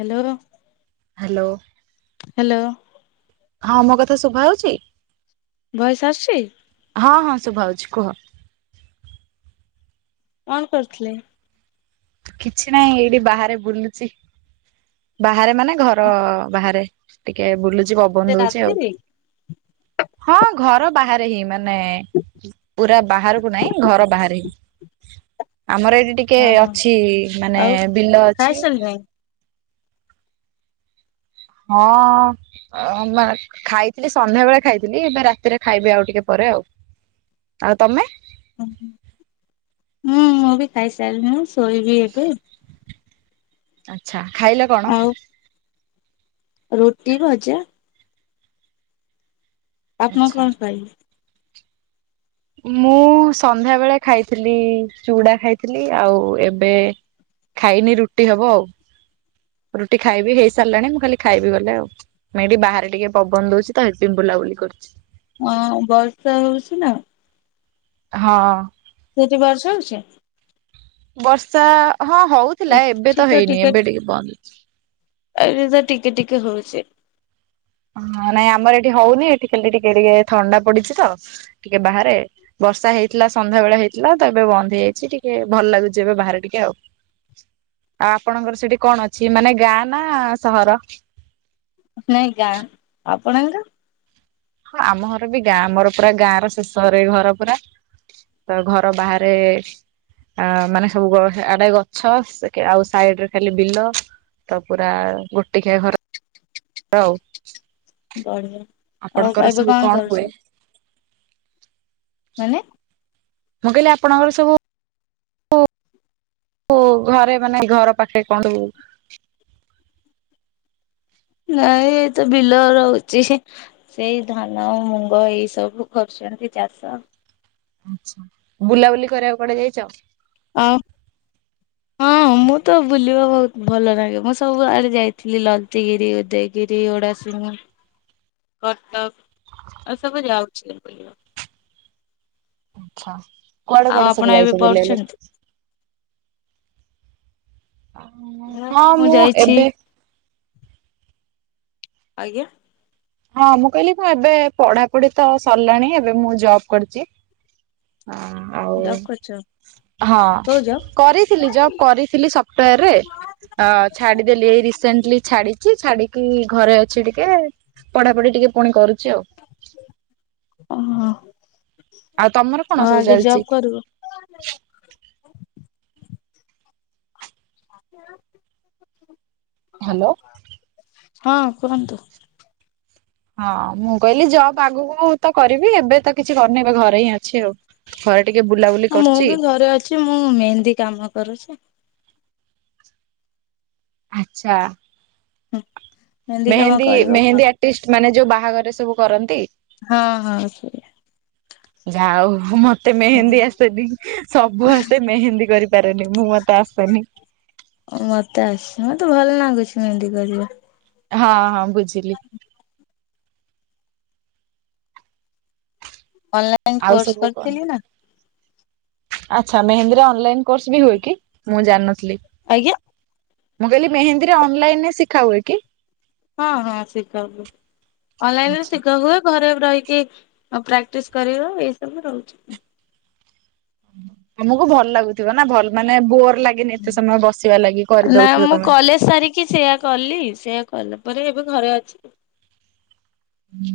Hello hello. Hello. ହଁ ମୋ କଥା ଶୁଭା ଯାଉଚି? ଭଏସ୍ ଆସୁଚି? ହଁ ହଁ ଶୁଭା ଯାଉଚି କୁହ। କଣ କରୁଥିଲେ? କିଛି ନାହିଁ ଏଇଠି ବାହାରେ ବୁଲୁଚି। ବାହାରେ ମାନେ ଘର ବାହାରେ। ଟିକେ ବୁଲୁଚି ପବନ ଏତେ ଦଉଚି ଆଉ। ରାତିରେ? ହଁ ଘର ବାହାରେ ହିଁ ମାନ ନେ ପୁରା ବାହାରକୁ ନାହିଁ ଘର ବାହାରେ ହିଁ ଆମର ଏଇଠି ଟି ଟିକେ ହଁ ହଁ ଅଛି, ମାନେ ଆଉ ବିଲ ଅଛି। ଖାଇସାରିଲେଣି? ହଁ। ଅ ବା ଖାଇଥିଲି ସନ୍ଧ୍ୟା ବେଳେ ଖାଇଥିଲି। ଏବେ ରାତିରେ ଖାଇବି ଆଉ ଟିକେ ପରେ ଆଉ। ଆଉ ତମେ? ହୁଁ ମୁଁ ବି ଖାଇସାରିଲିଣୀ, ଶୋଇବି ଏବେ। ଆଚ୍ଛା ଖାଇଲ କଣ? ଆଉ ରୁଟି, ଭଜା। ଆପଣ ଆଚ୍ଛା। କଣ ଖାଇଲେ? ମୁଁ ସନ୍ଧ୍ୟାବେେଳେ ଖାଇଥିଲି ଚୁଡା ଖାଇଥିଲି ଆଉ ଏବେ- ଖାଇନି ରୁଟି ହବ ଆଉ। ରୁଟି ଖାଇବି, ହେଇସାରିଲାଣି, ମୁଁ ଖାଲି ଖାଇବି ଗଲେ ଆଉ। ମୁଁ ଏଠି ବାହାରେ ଟିକେ ପବନ ଦଉଚି ତ ଏଥ ପାଇଁ ବୁଲାବୁଲି କରୁଚି। ହଁ ବର୍ଷା ହଉଚି ନା? ହଁ। ସେଠି ବର୍ଷା, ହଉଚି? ବର୍ଷା ହଁ ହଉଥିଲା। ଏବେ ତ ହେଇନି ଏବେ ଟିକେ ବନ୍ଦ ଅଛି। ଏଠି ତ ଟିକେ, ଟିକେ, ହଉଚି। ହ ନାଇଁ ଆମର ଏଠି ହଉନି, ଏଠି ଖାଲି ଟିକେ ଟିକେ ଥଣ୍ଡା ପଡିଚି ତ ଟିକେ ବାହାରେ। ବର୍ଷା ହେଇଥିଲା ସନ୍ଧ୍ୟା ବେଳେ ହେଇଥିଲା ତ ଏବେ ବନ୍ଦ ହେଇଯାଇଚି। ଟିକେ ଭଲ ଲାଗୁଚି ଏବେ ବାହାରେ ଟିକେ ଆଉ। ଆଉ ଆପଣଙ୍କର ସେଠି କଣ ଅଛି? ମାନେ ଗାଁ, ନା ସହର? ନାଇଁ ଗାଁ, ଆପଣଙ୍କର? ହଁ ଆମ ଘର ବି ଗାଁ, ଆମର ପୁରା ଗାଁ ର ଶେଷ ଘରେ ଘର ପୁରା। ତ ଘର ବାହାରେ ଅ ମାନେ ସବୁ ଆଡେ ଗଛ, ଆଉ ସାଇଡ ରେ ଖାଲି ବିଲ। ତ ପୁରା ଗୋଟିକିଆ ଘର ହଉ। ବଢିଆ ଆଉ ଏବେ ସବୁ କଣ ହୁଏ? କରୁଚୁ, ମାନେ? ମୁଁ କହିଲି ଆପଣଙ୍କର ସବୁ ଉ ଘରେ ମାନେ ଘର ପାଖରେ କଣ କି ନାଇଁ ଏ ତ ବିଲ ରହୁଛି ହି ଏଇ ଧାନ, ମୁଗ, ଏଇ ସବୁ କରୁଛନ୍ତି ଚାଷ। ଆଚ୍ଛା ବୁଲାବୁଲି କରିବାକୁ କୁଆଡେ ଯାଇଛ? ଆଉ ହଁ ମୁଁ ତ ବୁଲିବା ବହୁତ ଭଲ ଲାଗେ ମୁଁ ସବୁଆଡେ ଯାଇଥିଲି ଲତିଗିରି ଗୋଟେ ଗିରି ଏଗୁଡା ସବୁ କଟକ ଏ ସବୁ ଯାଉଛି ମୁଁ ବଲିବାକୁ। ଆଛା କୁଆଡେ ଆଉ କୁଆଡେ ଆପଣ ସବୁ ଏବେ ଯାଇଚ ବୁଲିଆପାଇଁ? ପଢୁଛନ୍ତି? ହଁ ମୁଁ ଏବେ? ଆଜ୍ଞା। ହଁ ମୁଁ କହିଲି ମୁଁ ଏବେ ପଢାପଢି ତ ସରିଲାଣି ଏବେ ମୁଁ ଜବ୍ କରିଚି। ହଁ ଆଉ ଜବ୍ କରୁଛ କୋଉ ହଁ। ଜବ୍? କରିଥିଲି ଜବ୍ କରିଥିଲି ସୁଫଟୱେର ରେ। ଅ ଛାଡିଦେଲି ଏଇ ରିସେଣ୍ଟଲି ଛାଡିଛି ଛାଡିକି ଘରେ ଅଛି ଟିକେ ପଢାପଢି ଟିକେ ପୁଣି କରୁଚି ଆଉ। ଓହୋ ତମର କଣ ଆଉ ସବୁ ଆଗେ ଚାଲିଛି ଜବ୍ କରିବ? ହ୍ୟାଲୋ ହଁ କୁହନ୍ତୁ। ହଁ, ମୁଁ କହିଲି ଜବ୍ ଆଗକୁ ତ କରିବି, ଏବେତ କିଛି କରିନି ଏବେ ଘରେ ହିଁ ଅଛି ଆଉ। ଘରେ ଟିକେ ବୁଲାବୁଲି କରୁଛି। ଯେ ମୁଁ ମେହେନ୍ଦି କାମ କରୁଛି। ଆଚ୍ଛା। ହୁଁ, ମେହେନ୍ଦି ମେହେନ୍ଦି ଆର୍ଟିଷ୍ଟ ମାନେ ଯୋଉ ବାହାଘରରେ ସବୁ କରନ୍ତି। ହଁ ହଁ, ସେ ଯାହୋଉ ମ ମତେ ମେହେନ୍ଦି ଆସେନି, ସବୁ ଆସେ ମେହେନ୍ଦି କରି ପାରେନି ଉଁ ମତେ ଆସେନି। ଓ ମତେ ଆସେ ମତେ ଭଲ ଲାଗୁଛି ମେହେନ୍ଦୀ କରିବା। ହଁ ହଁ ବୁଝିଲି। ଅନଲାଇନ ଆଉ କୋର୍ସ ସବୁ କଣ କରିଥିଲି ନା। ଆଚ୍ଛା, ମେହେନ୍ଦୀରେ ଅନଲାଇନ୍ କୋର୍ସ ବି ହୁଏ କି? ମୁଁ ଜାଣିନଥିଲି। ଆଜ୍ଞା। ମୁଁ କହିଲି, ମେହେନ୍ଦୀରେ ଅନଲାଇନରେ ଶିଖା ହୁଏ କି? ହଁ ହଁ ଶିଖା ହୁଏ। ଅନଲାଇନରେ ଶିଖା ହୁଏ। ଘରେ ରହି କି ପ୍ରାକ୍ଟିସ କରିବା, ଏ ସବୁ ରହୁଛି। ତମକୁ ଭଲ ଲାଗୁଥିବ ନା ଭଲ ମାନେ ବୋର୍ ଲାଗେନି ଏତେ ସମୟ ବସିବା ଲାଗି, କରି ନା ଦଉଥିବ ମୁଁ ତମେ। କଲେଜ ସାରିକି ସେଇୟା କଲି, ସେଇୟା କଲାପରେ ଏବେ ଘରେ ଅଛି। ହୁଁ,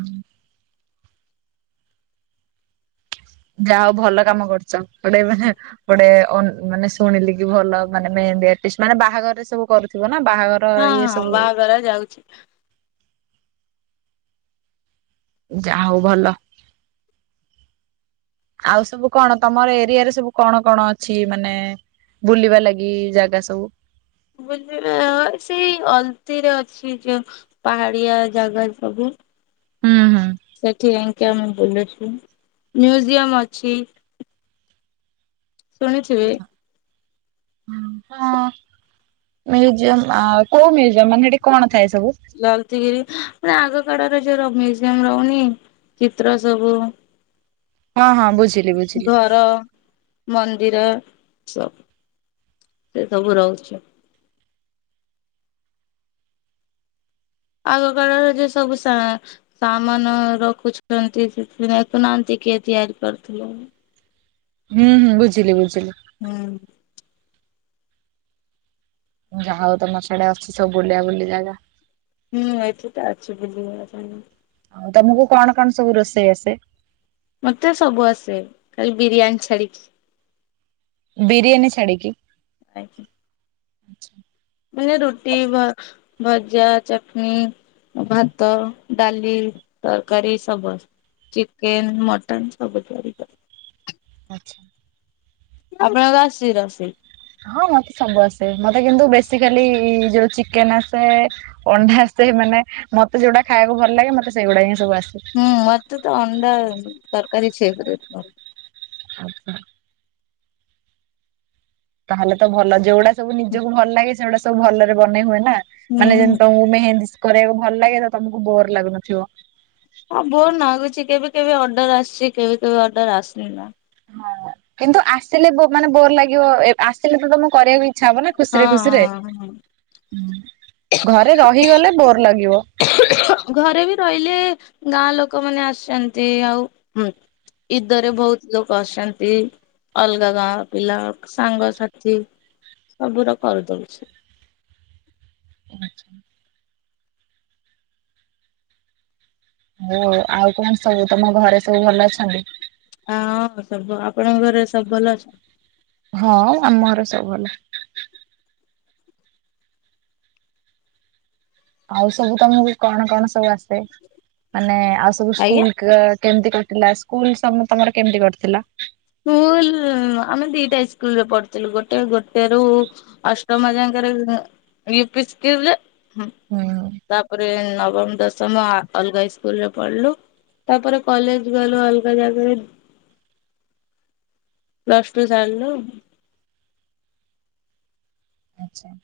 ଯାହା ହଉ ଭଲ କାମ କରୁଛ। ଗୋଟେ ମାନେ ଗୋଟେ ଅ ମାନେ ଶୁଣିଲି କି ଭଲ ମାନେ ମେହେନ୍ଦି ଆର୍ଟିଷ୍ଟ, ମାନେ ବାହାଘରରେ ସବୁ କରୁଥିବ ନା ବାହା ହଁ ହଁ ବାହାଘର ଯାଉଛି। ଯାହା ହଉ ଭଲ। ଆଉ ସବୁ କଣ ତମର ଏରିଆରେ ସବୁ କଣ କଣ ଅଛି? ମାନେ ବୁଲିବା ଲାଗି ଜାଗା ସବୁ। ବୁଲିବା ସେଇ ଅଳତି ରେ ଅଛି, ଯୋ ପାହାଡ଼ିଆ ଜାଗା ସବୁ। ହୁଁ ହୁଁ ସେଠି କାଇ ଆମେ ବୁଲୁଛୁ ମିୟୁଜିଅମ୍ ଅଛି ଶୁଣିଥିବେ ହଁ ମିୟୁଜିଅମ୍ ଆ କୋଉ ମିୟୁଜିୟମ୍ ମାନେ ସେଟି କଣ ଥାଏ ସବୁ ଲଲିତଗିରି ମାନେ ଆଗ କାଳରେ ଯୋଉଗୁରା ମିୟୁଜିଅମ୍ ରହୁନି ଚିତ୍ର ସବୁ ହଁ ହଁ ବୁଝିଲି ବୁଝିଲି ଘର ମନ୍ଦିର ସ ସେ ସବୁ ରହୁଛି ଆଗ କାଳରେ ଯ ସବୁ ସା ସା ମାନେ ରଖୁଛନ୍ତି ଦେଖୁନାହାନ୍ତି କିଏ ତିଆରି କରିଥିଲେ ହୁଁ ହୁଁ ବୁଝିଲି ବୁଝିଲି ହୁଁ ଯାହା ହଉ ତମ ସିଆଡ଼େ ଅଛି ସବୁ ବୁଲା ବୁଲି ଜାଗା ହୁଁ, ଏଇଠି ତ ଅଛୁ ବୁଲିବାର ଜାଗା ଆଉ ତମକୁ କଣ କଣ ସବୁ ରୋଷେଇ ଆସେ ମତେ ସବୁ ଆସେ ଖାଲି ବିରିୟାନୀ ଛାଡ଼ିକି ବିରିୟାନୀ ଛାଡ଼ିକି ଆଜ୍ଞା ମାନେ ରୁଟି ଭ ଭଜା ଚଟନି ଭାତ ଡାଲି ତରକାରୀ ସବ ଚିକେନ୍ ମଟନ୍ ସବୁ ତିଆରି କରେ ଆଚ୍ଛା ଆପଣକୁ ଆସୁଛି ରୋଷେଇ ହଁ ମତେ ସବୁ ଆସେ ମତେ କିନ୍ତୁ ବେସିକାଲି ଯୋଉ ଚିକେନ୍ ଆସେ ଅଣ୍ଡା ଆସେ ମାନେ ମତେ ଯୋଉଟା ଖାଇବାକୁ ଭଲ ଲାଗେ ମତେ ସେଇଗୁଡା ହିଁ ସବୁ ଆସେ ହୁଁ ମତେ ତ ଅଣ୍ଡା ତରକାରୀ ଛେବରେ ହଁ ହଁ ତାହେଲେ ତ ଭଲ ଯୋଉଗଡା ସବୁ ନିଜକୁ ଭଲ ଲାଗେ ସେଗୁଡାସବୁ ଭଲରେ ବନେଇ ହୁଏ ନା ମାନେ ହୁଁ। ଯେମତି ତମକୁ ମେହେନ୍ଦୀ କରିବାକୁ ଭଲ ଲାଗେ ତ ତମକୁ ବୋର ଲାଗୁନଥିବ ହଁ ବୋର ଲାଗୁଛି କେବେ କେବେ ଅର୍ଡର ଆସିଛି କେବେ କେବେ ଅର୍ଡର ଆସନି ନା ହଁ କିନ୍ତୁ ଆସିଲେ ମାନେ ବୋର ଲାଗିବ ଆସିଲେ ତ ତମ କରିବାକୁ ଇଛା ହବ ନା ହଁ ଖୁସିରେ ଖୁସିରେ ହଁ ଘରେ ରହିଗଲେ ବୋର ଲାଗିବ ଘରେ ବି ରହିଲେ ଗାଁ ଲୋକମାନେ ଆସିଛନ୍ତି ଆଉ ହଁ ଇଦରେ ବହୁତ ଲୋକ ଆସନ୍ତି ଅଲଗା ଗାଁ ପିଲା ସାଙ୍ଗସାଥି ସବୁୁର କରିଦଉଛି ଆ ଓ ଆଉ କଣ ସବୁ ତମ ଘରେ ସବୁ ଭଲ ଅଛନ୍ତି ହଁ ସବୁ ଭଲ ଆପଣଙ୍କ ଘରେ ସବୁ ଭଲ ଅଛନ୍ତି ହଁ ଆଉ ଆମ ଘରେ ସବୁ ଭଲ ଆଉ ସବୁ ତମକୁ କଣ କଣ ସବୁ ଆସେ ମାନେ ଆଉ ସବୁ ଆଜ୍ଞା ସ୍କୁଲ୍ କେମିତି କଟିଲା ସ୍କୁଲ୍ ତମର କେମିତି କଟିଥିଲା ସ୍କୁଲ୍ ହୁ ଆମେ ଦିଟା ଇସ୍କୁଲୁରେ ପଢିଥିଲୁ ଗୋଟେ ଗୋଟେ ରୁ ଅଷ୍ଟମ ଯାଙ୍କରେ ଉପି ସ୍କୁଲ୍ ହୁଁ। ତାପରେ ନବମ ଦଶମ ସମ ଅଲଗା ଇସ୍କୁଲ୍ ରେ ପଢିଲୁ ତାପରେ କଲେଜ୍ ଗଲୁ ଅଲଗା ଜାଗାରେ ପ୍ଲସ୍ ଟୁ ସାରିଲୁ? ଆଚ୍ଛା।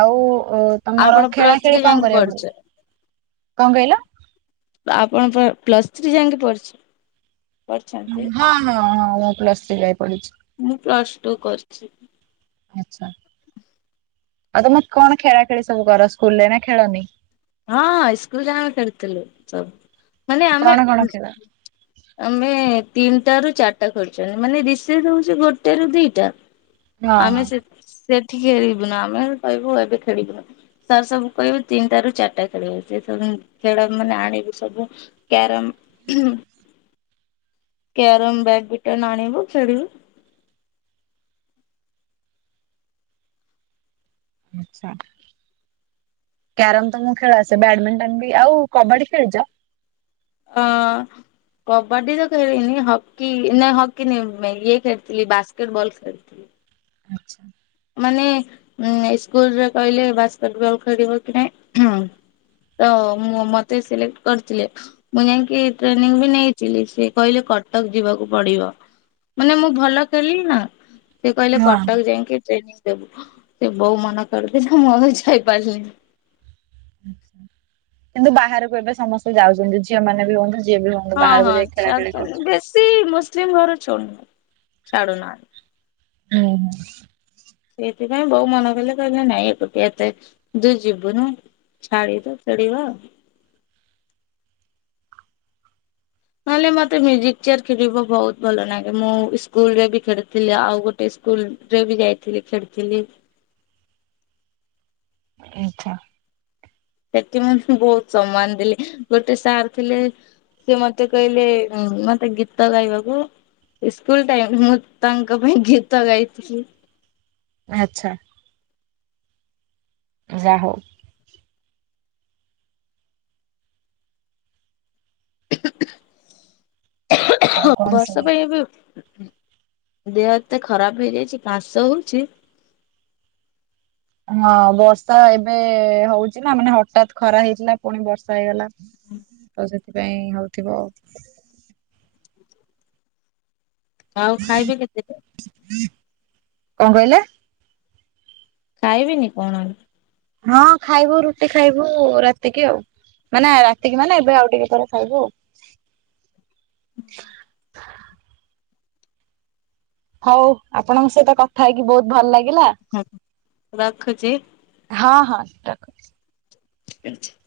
ଆଉ ଅ, ତୋମର ଆପଣ ଖେଳା ପ୍ଲସ ଥ୍ରୀ ଖେଳି କଣ ଯାଇକି କରିବା ପଢିଛ ଭଲ, [inaudible] କଣ କହିଲ? ତ ଆପଣ ପ-ପ୍ଲସ୍ ଥ୍ରୀ ଯାଙ୍କେ ପଢ଼ିଛ? ହଁ, ହଁ, ହଁ ମୁଁ ପ୍ଲସ୍ ଥ୍ରୀ ଯାଏ ପଢିଛି। ମୁଁ ପ୍ଲସ୍ ଟୁ କରିଛି। ଆଚ୍ଛା, ଆଉ ତୋମେ କଣ ଖେଳା ଖେଳି ସବୁ କର ସ୍କୁଲ୍ ରେ ନା ଖେଳନି? ହଁ ସ୍କୁଲ୍ ଯାଏଁ ଆମେ ଖେଳୁଥିଲୁ ସବୁ ମାନେ କଣ ଆମେ କଣ ଉଁ, ଖେଳ? ଆମେ ତିନିଟା ରୁ ଚାଟା ଖେଳୁଛେ ମାନେ ରିସେସ୍ ହଉଛି ଗୋଟେ ରୁ ଦିଟା। ହଁ ଆମେ ହଁ ସେ ସେଠି ଖେଳିବୁନୁ, ଆମେ କହିବୁ ଏବେ ଖେଳିବୁନୁ, ସାର୍ ସବୁ କହିବେ ତିନ ଟାରୁ ଚା ଟା ଖେଳ ହଉଚି, [unintelligible] ଖେଳ ମାନେ ଆଣିବି ସବୁ କ୍ୟାରମ୍ କ୍ୟାରମ୍, ବ୍ୟାଡ୍ ବିଟନ୍ ଆଣିବୁ ଖେଳିବୁ। ଆଚ୍ଛା। କ୍ୟାରମ୍ ତୋମକୁ ଖେଳ ଆସେ, ବ୍ୟାଡମିଣ୍ଟନ୍ ବି, ଆଉ କବାଡି ଖେଳିଚ? ଅ, କବାଡି ତ ଖେଳିନି, ହକି ନା ହକି ନିଉ- ମାଇ- ଇଏ ଖେଳିଥିଲି ବାସ୍କେଟବଲ୍ ଖେଳିଥିଲି। ଆଚ୍ଛା। ମାନେ ଉଁ, ସ୍କୁଲ୍ ରେ କହିଲେ ବାସ୍କେଟବଲ୍ ଖେଳିବ କି ନାଇଁଁ। ତ ମୁଁ ମୋତେ ସିଲେକ୍ଟ କରିଥିଲେ। ମୁଁ ଯାଇକି ଟ୍ରେନିଂ ବି ନେଇଥିଲି, ସିଏ କହିଲେ କଟକ ଯିବାକୁ ପଡିବ। ମାନେ ମୁଁ ଭଲ ଖେଳିଲି ନା। ସେ କହିଲେ ହଁ କଟକ ହଁ। ଯାଇଁକି ଟ୍ରେନିଂ ଦେବୁ। ସେ ବୋଉ ମନା କରିଦେଲା ମୁଁ ଆଉ ଯାଇପାରିଲିନି। ଆଚ୍ଛା, କିନ୍ତୁ ବାହାରକୁ ଏବେ ସମସ୍ତେ ଯାଉଛନ୍ତି, ଝିଅ ମାନେ ବି ହୁଅନ୍ତୁ ଯିଏ ବି ହୁଅ ହଁ, ହଁ ଛାଡୁଚନ୍ତି, ବେଶୀ ମୁସଲିମ ଘର [unintelligible] ଛାଡୁନାହାନ୍ତି। ଅଁ, ହଁ। ସେଇଥିପାଇଁ ବୋଉ ମନା କଲେ କହିଲେ ନାଇଁ ଏକୁଟିଆ ଏତେ ତୁ ଯିବୁନୁ। ଛାଡି ତ ପଡିିବ। ନହେଲେ ମୋତେ ମ୍ୟୁଜିକ୍ ଚେୟାର୍ ଖେଳିବା ବହୁତ ଭଲ ନାଗେ। ମୁଁ ସ୍କୁଲ୍ ରେ ବି ଖେଳିଥିଲି, ଆଉ ଗୋଟେ ସ୍କୁଲ୍ ରେ ବି ଯାଇଥିଲି ଖେଳିଥିଲି। ଆଚ୍ଛା। ସେଠି ମୁଁ ବହୁତ ସମ୍ମାନ ଦେଲି, ଗୋଟେ ସାର୍ ଥିଲେ ସିଏ ମୋତେ କହିଲେ ଉଁ, ମୋତେ ଗୀତ ଗାଇବାକୁ। ଇସ୍କୁଲ୍ ଟାଇମ୍ ମୁଁ ତାଙ୍କ ପାଇଁ ଗୀତ ଗାଇଥିଲି। ଆଚ୍ଛା। ଯା ହଉ। ଆଉ ହଁ କଣ ବର୍ଷା ସବୁ? ପାଇଁ ଏବେ ଦେହ ଏତେ ଖରାପ ହେଇଯାଇଛି କାଶ ହଉଛି। ହଁ ବର୍ଷା ଏବେ ହଉଛି ନା ମାନେ ହଠାତ୍ ଖରା ହେଇଥିଲା ପୁଣି ବର୍ଷା ହେଇଗଲା। ତ ସେଥିପାଇଁ ହଉଥିବ। ଆଉ ଖାଇବେ କେତେ [inaudible] କଣ କହିଲେ? ଖାଇବେନି କଣ? ହଁ ଖାଇବୁ ରୁଟି ଖାଇବୁ ରାତିକି ଆଉ। ମାନେ ରାତିକି ମାନେ ଏବେ ଆଉ ଟିକେ ପରେ ଖାଇବୁ ଆଉ। ହଉ ଆପଣଙ୍କ ସହିତ କଥା ହେଇକି ବହୁତ ଭଲ ଲାଗିଲା। ହୁ ରଖୁଛି। ହଁ ହଁ ରଖ। [inaudible]